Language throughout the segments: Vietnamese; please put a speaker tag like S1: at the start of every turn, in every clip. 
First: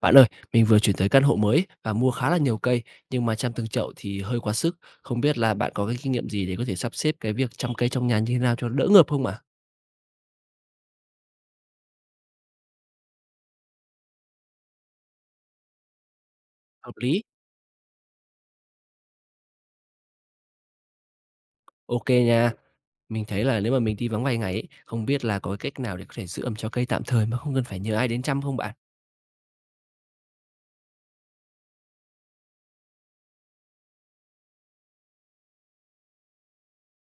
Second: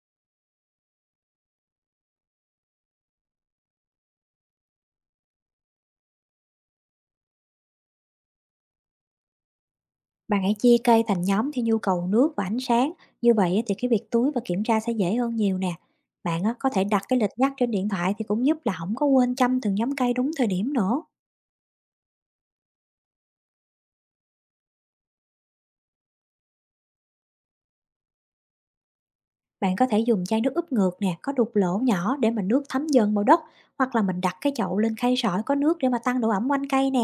S1: Bạn ơi, mình vừa chuyển tới căn hộ mới và mua khá là nhiều cây, nhưng mà chăm từng chậu thì hơi quá sức. Không biết là bạn có cái kinh nghiệm gì để có thể sắp xếp cái việc chăm cây trong nhà như thế nào cho đỡ ngợp không ạ?
S2: Bạn hãy chia cây thành nhóm theo nhu cầu nước và ánh sáng, như vậy á thì cái việc tưới và kiểm tra sẽ dễ hơn nhiều nè. Bạn á, có thể
S1: Hợp
S2: đặt cái
S1: lý.
S2: lịch nhắc trên điện thoại thì cũng giúp là không có quên chăm từng nhóm cây đúng thời điểm nữa.
S1: Ok nha. Mình thấy là nếu mà mình đi vắng vài ngày ấy, không biết là có cái cách nào để có thể giữ ẩm cho cây tạm thời mà không cần phải nhờ ai đến chăm không bạn?
S2: Bạn có thể dùng chai nước úp ngược nè, có đục lỗ nhỏ để mà nước thấm dần vào đất, hoặc là mình đặt cái chậu lên khay sỏi có nước để mà tăng độ ẩm quanh cây nè.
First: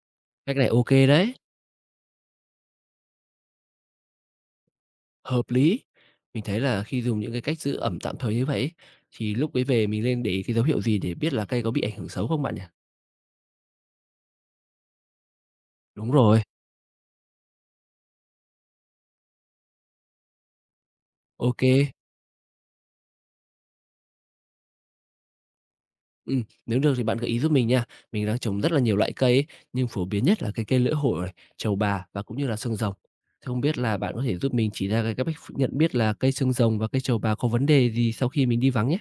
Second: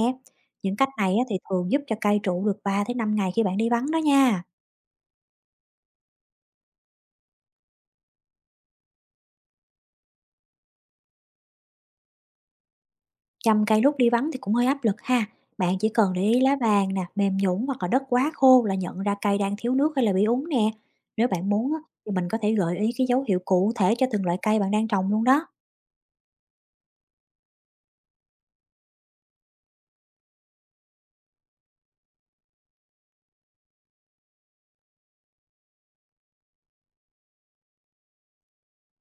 S1: Cách này
S2: Những cách
S1: ok
S2: này á
S1: đấy,
S2: thì thường giúp cho cây trụ được 3 tới 5 ngày khi bạn đi bắn đó nha.
S1: hợp lý. Mình thấy là khi dùng những cái cách giữ ẩm tạm thời như vậy ấy, thì lúc ấy về mình nên để ý cái dấu hiệu gì để biết là cây có bị ảnh hưởng xấu không bạn nhỉ?
S2: Chăm cây lúc đi vắng thì cũng hơi áp lực ha. Bạn chỉ
S1: Đúng
S2: cần để
S1: rồi,
S2: ý lá vàng nè, mềm nhũn hoặc là đất quá khô là nhận ra cây đang thiếu nước hay là bị úng nè. Nếu bạn muốn á,
S1: ok.
S2: thì mình có thể gợi ý cái dấu hiệu cụ thể cho từng loại cây bạn đang trồng luôn đó.
S1: Nếu được thì bạn gợi ý giúp mình nha. Mình đang trồng rất là nhiều loại cây ấy, nhưng phổ biến nhất là cái cây lưỡi hổ này, trầu bà và cũng như là xương rồng. Thế không biết là bạn có thể giúp mình chỉ ra cái cách ph nhận biết là cây xương rồng và cây trầu bà có vấn đề gì sau khi mình đi vắng nhé?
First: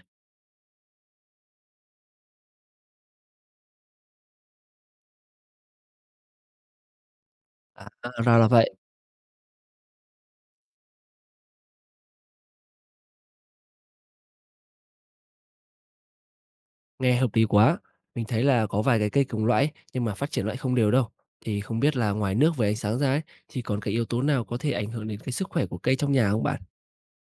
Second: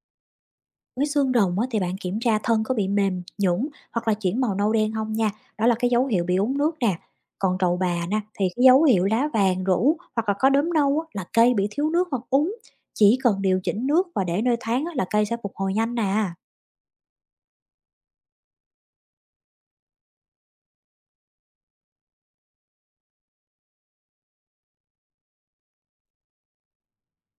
S2: Với xương rồng á, thì bạn kiểm tra thân có bị mềm, nhũn hoặc là chuyển màu nâu đen không nha. Đó là cái dấu hiệu bị úng nước nè. Còn trầu
S1: À,
S2: bà nè,
S1: ra
S2: thì
S1: là
S2: cái
S1: vậy,
S2: dấu hiệu lá vàng rũ hoặc là có đốm nâu á, là cây bị thiếu nước hoặc úng. Chỉ cần điều chỉnh nước và để nơi thoáng á, là cây sẽ phục hồi nhanh nè.
S1: nghe hợp lý quá. Mình thấy là có vài cây cùng loại nhưng mà phát triển loại không đều đâu. Thì không biết là ngoài nước với ánh sáng ra ấy, thì còn cái yếu tố nào có thể ảnh hưởng đến cái sức khỏe của cây trong nhà không bạn?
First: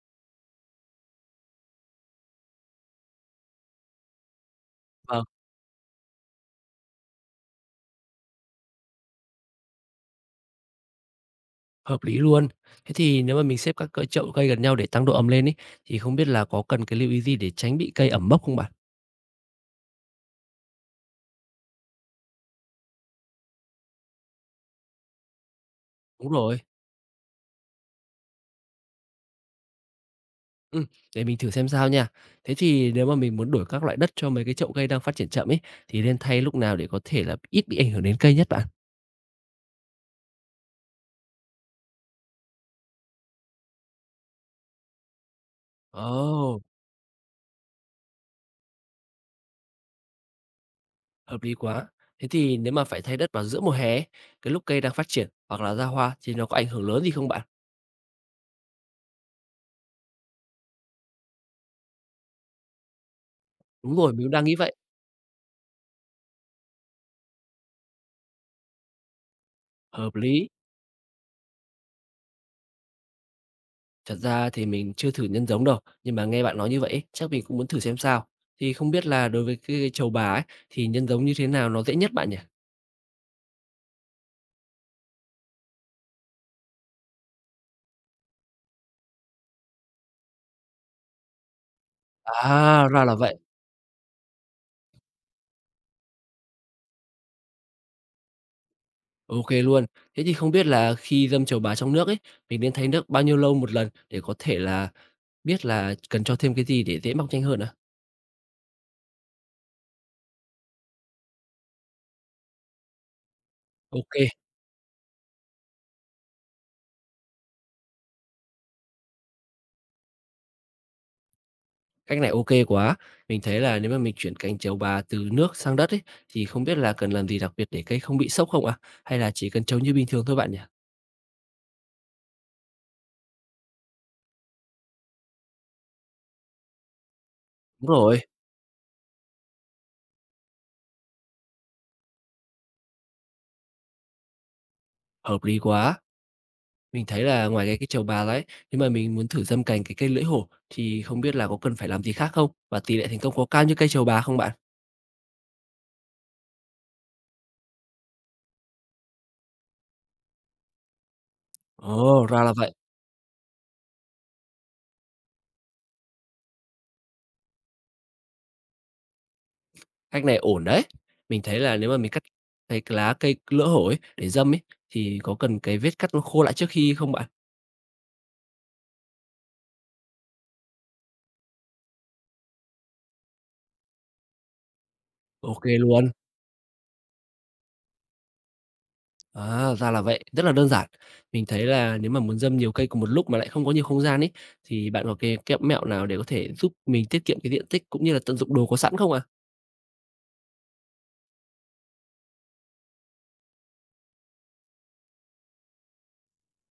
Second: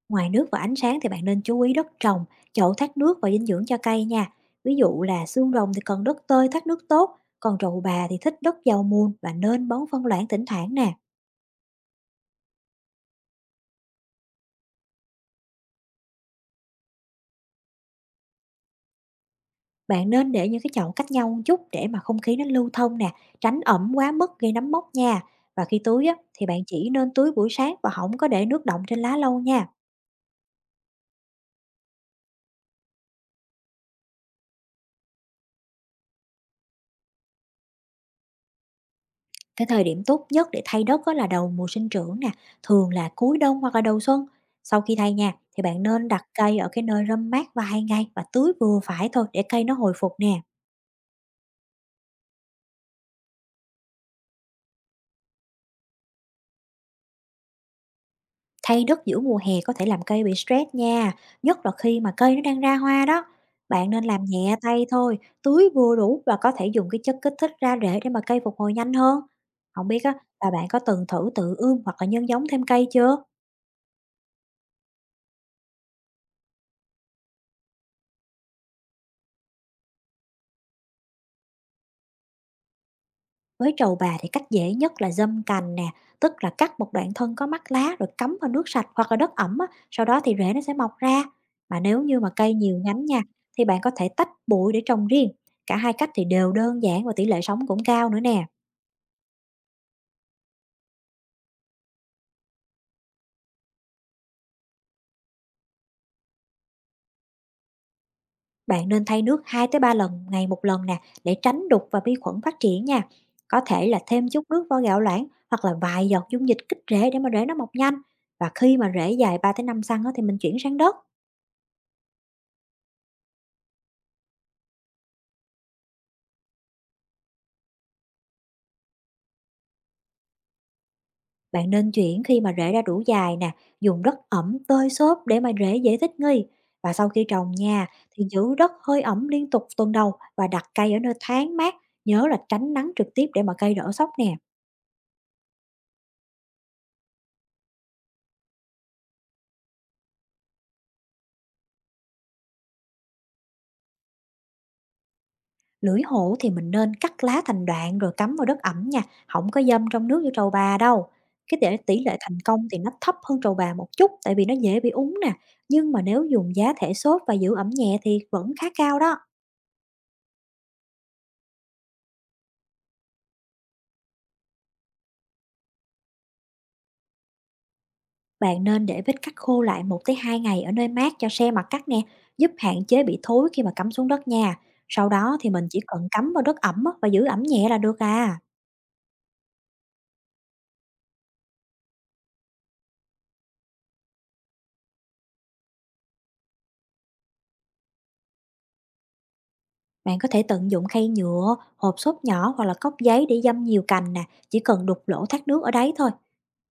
S2: Ngoài nước và ánh sáng thì bạn nên chú ý đất trồng, chậu thoát nước và dinh dưỡng cho cây nha. Ví dụ
S1: Vâng.
S2: là xương rồng thì cần đất tơi thoát nước tốt, còn trầu bà thì thích đất giàu mùn và nên bón phân loãng thỉnh thoảng nè.
S1: Hợp lý luôn. Thế thì nếu mà mình xếp các cỡ chậu cây gần nhau để tăng độ ẩm lên ấy, thì không biết là có cần cái lưu ý gì để tránh bị cây ẩm mốc không bạn?
S2: Bạn nên để những cái chậu cách nhau một chút để mà không khí nó lưu thông nè, tránh ẩm quá mức gây nấm mốc nha. Và khi tưới á,
S1: Đúng
S2: thì
S1: rồi.
S2: bạn chỉ nên tưới buổi sáng và không có để nước đọng trên lá lâu nha.
S1: Ừm, để mình thử xem sao nha. Thế thì nếu mà mình muốn đổi các loại đất cho mấy cái chậu cây đang phát triển chậm ấy, thì nên thay lúc nào để có thể là ít bị ảnh hưởng đến cây nhất bạn?
S2: Cái thời điểm tốt nhất để thay đất đó là đầu mùa sinh trưởng nè, thường là cuối đông hoặc là đầu xuân. Sau khi thay nha, thì bạn nên đặt cây
S1: Ồ,
S2: ở cái nơi râm mát vài ngày và tưới vừa phải thôi để cây nó hồi phục nè.
S1: hợp lý quá. Thế thì nếu mà phải thay đất vào giữa mùa hè ấy, cái lúc cây đang phát triển hoặc là ra hoa thì nó có ảnh hưởng lớn gì không bạn?
S2: Thay đất giữa mùa hè có thể làm cây bị stress nha, nhất là khi mà cây nó đang ra hoa đó. Bạn
S1: Đúng
S2: nên
S1: rồi, mình
S2: làm
S1: cũng đang nghĩ
S2: nhẹ
S1: vậy.
S2: tay thôi, tưới vừa đủ và có thể dùng cái chất kích thích ra rễ để mà cây phục hồi nhanh hơn. Không biết
S1: Hợp
S2: á,
S1: lý.
S2: là bạn có từng thử tự ươm hoặc là nhân giống thêm cây chưa?
S1: Thật ra thì mình chưa thử nhân giống đâu, nhưng mà nghe bạn nói như vậy ấy, chắc mình cũng muốn thử xem sao. Thì không biết là đối với cái cây trầu bà ấy, thì nhân giống như thế nào nó dễ nhất bạn nhỉ?
S2: Với trầu bà thì cách dễ nhất là giâm cành nè, tức là cắt một đoạn thân có mắt lá rồi cắm vào nước sạch hoặc là đất ẩm á, sau đó thì rễ nó sẽ mọc ra. Mà nếu như mà cây nhiều
S1: À, ra
S2: nhánh
S1: là
S2: nha,
S1: vậy.
S2: thì bạn có thể tách bụi để trồng riêng. Cả hai cách thì đều đơn giản và tỷ lệ sống cũng cao nữa nè.
S1: OK luôn. Thế thì không biết là khi dâm trầu bà trong nước ấy, mình nên thay nước bao nhiêu lâu một lần để có thể là biết là cần cho thêm cái gì để dễ mọc nhanh hơn ạ?
S2: Bạn nên thay nước 2 tới 3 lần ngày một lần nè, để tránh đục và vi khuẩn phát triển nha. Có thể là
S1: OK,
S2: thêm chút nước vo gạo loãng hoặc là vài giọt dung dịch kích rễ để mà rễ nó mọc nhanh. Và khi mà rễ dài 3 tới 5 xăng á, thì mình chuyển sang đất.
S1: cách này OK quá. Mình thấy là nếu mà mình chuyển cành trầu bà từ nước sang đất ấy, thì không biết là cần làm gì đặc biệt để cây không bị sốc không ạ? Hay là chỉ cần trồng như bình thường thôi bạn nhỉ?
S2: Bạn nên chuyển khi mà rễ đã đủ dài nè, dùng đất ẩm tơi xốp để mà rễ dễ thích nghi. Và sau khi trồng nha,
S1: Đúng rồi,
S2: thì giữ đất hơi ẩm liên tục tuần đầu và đặt cây ở nơi thoáng mát, nhớ là tránh nắng trực tiếp để mà cây đỡ sốc nè.
S1: hợp lý quá. Mình thấy là ngoài cái trầu bà ra ấy, nếu mà mình muốn thử dâm cành cái cây lưỡi hổ thì không biết là có cần phải làm gì khác không? Và tỷ lệ thành công có cao như cây trầu bà không bạn?
S2: Lưỡi hổ thì mình nên cắt lá thành đoạn rồi cắm vào đất ẩm nha, không có dâm trong nước như trầu bà đâu. Cái tỷ tỷ lệ
S1: Ồ,
S2: thành
S1: ra là
S2: công
S1: vậy.
S2: thì nó thấp hơn trầu bà một chút, tại vì nó dễ bị úng nè, nhưng mà nếu dùng giá thể xốp và giữ ẩm nhẹ thì vẫn khá cao đó.
S1: Cách này ổn đấy. Mình thấy là nếu mà mình cắt cái lá cây lưỡi hổ ấy để dâm ấy thì có cần cái vết cắt nó khô lại trước khi không bạn?
S2: Bạn nên để vết cắt khô lại 1 tới 2 ngày ở nơi mát cho xe mặt cắt nè, giúp hạn chế bị thối khi mà cắm xuống đất nha. Sau đó thì
S1: Ok
S2: mình chỉ cần
S1: luôn.
S2: cắm vào đất ẩm á và giữ ẩm nhẹ là được à.
S1: À, ra là vậy. Rất là đơn giản. Mình thấy là nếu mà muốn dâm nhiều cây cùng một lúc mà lại không có nhiều không gian ấy thì bạn có cái mẹo nào để có thể giúp mình tiết kiệm cái diện tích cũng như là tận dụng đồ có sẵn không ạ?
S2: Bạn có thể tận dụng khay nhựa, hộp xốp nhỏ hoặc là cốc giấy để dăm nhiều cành nè, chỉ cần đục lỗ thoát nước ở đấy thôi.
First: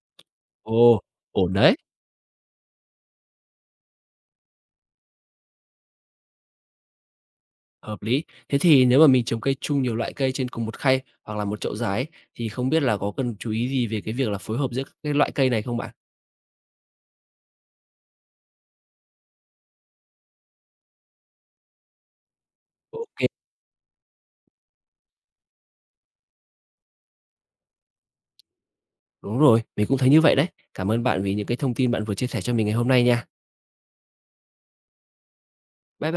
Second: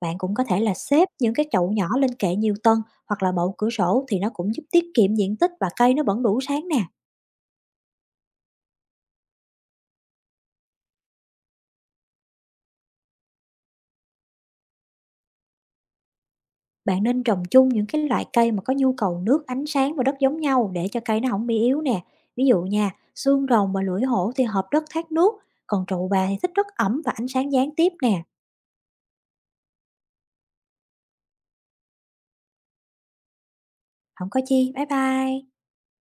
S2: Bạn cũng có thể là
S1: Ồ,
S2: xếp những cái
S1: ổn
S2: chậu
S1: đấy.
S2: nhỏ lên kệ nhiều tầng hoặc là bậu cửa sổ thì nó cũng giúp tiết kiệm diện tích và cây nó vẫn đủ sáng nè.
S1: Hợp lý. Thế thì nếu mà mình trồng cây chung nhiều loại cây trên cùng một khay hoặc là một chậu dải thì không biết là có cần chú ý gì về cái việc là phối hợp giữa các cái loại cây này không bạn?
S2: Bạn nên trồng chung những cái loại cây mà có nhu cầu nước, ánh sáng và đất giống nhau để cho cây nó không bị yếu nè. Ví dụ nha,
S1: Ok.
S2: xương rồng và lưỡi hổ thì hợp đất thoát nước, còn trụ bà thì thích đất ẩm và ánh sáng gián tiếp nè.
S1: Đúng rồi, mình cũng thấy như vậy đấy. Cảm ơn bạn vì những cái thông tin bạn vừa chia sẻ cho mình ngày hôm nay nha.
S2: Không có chi, bye bye.
S1: Bye bye.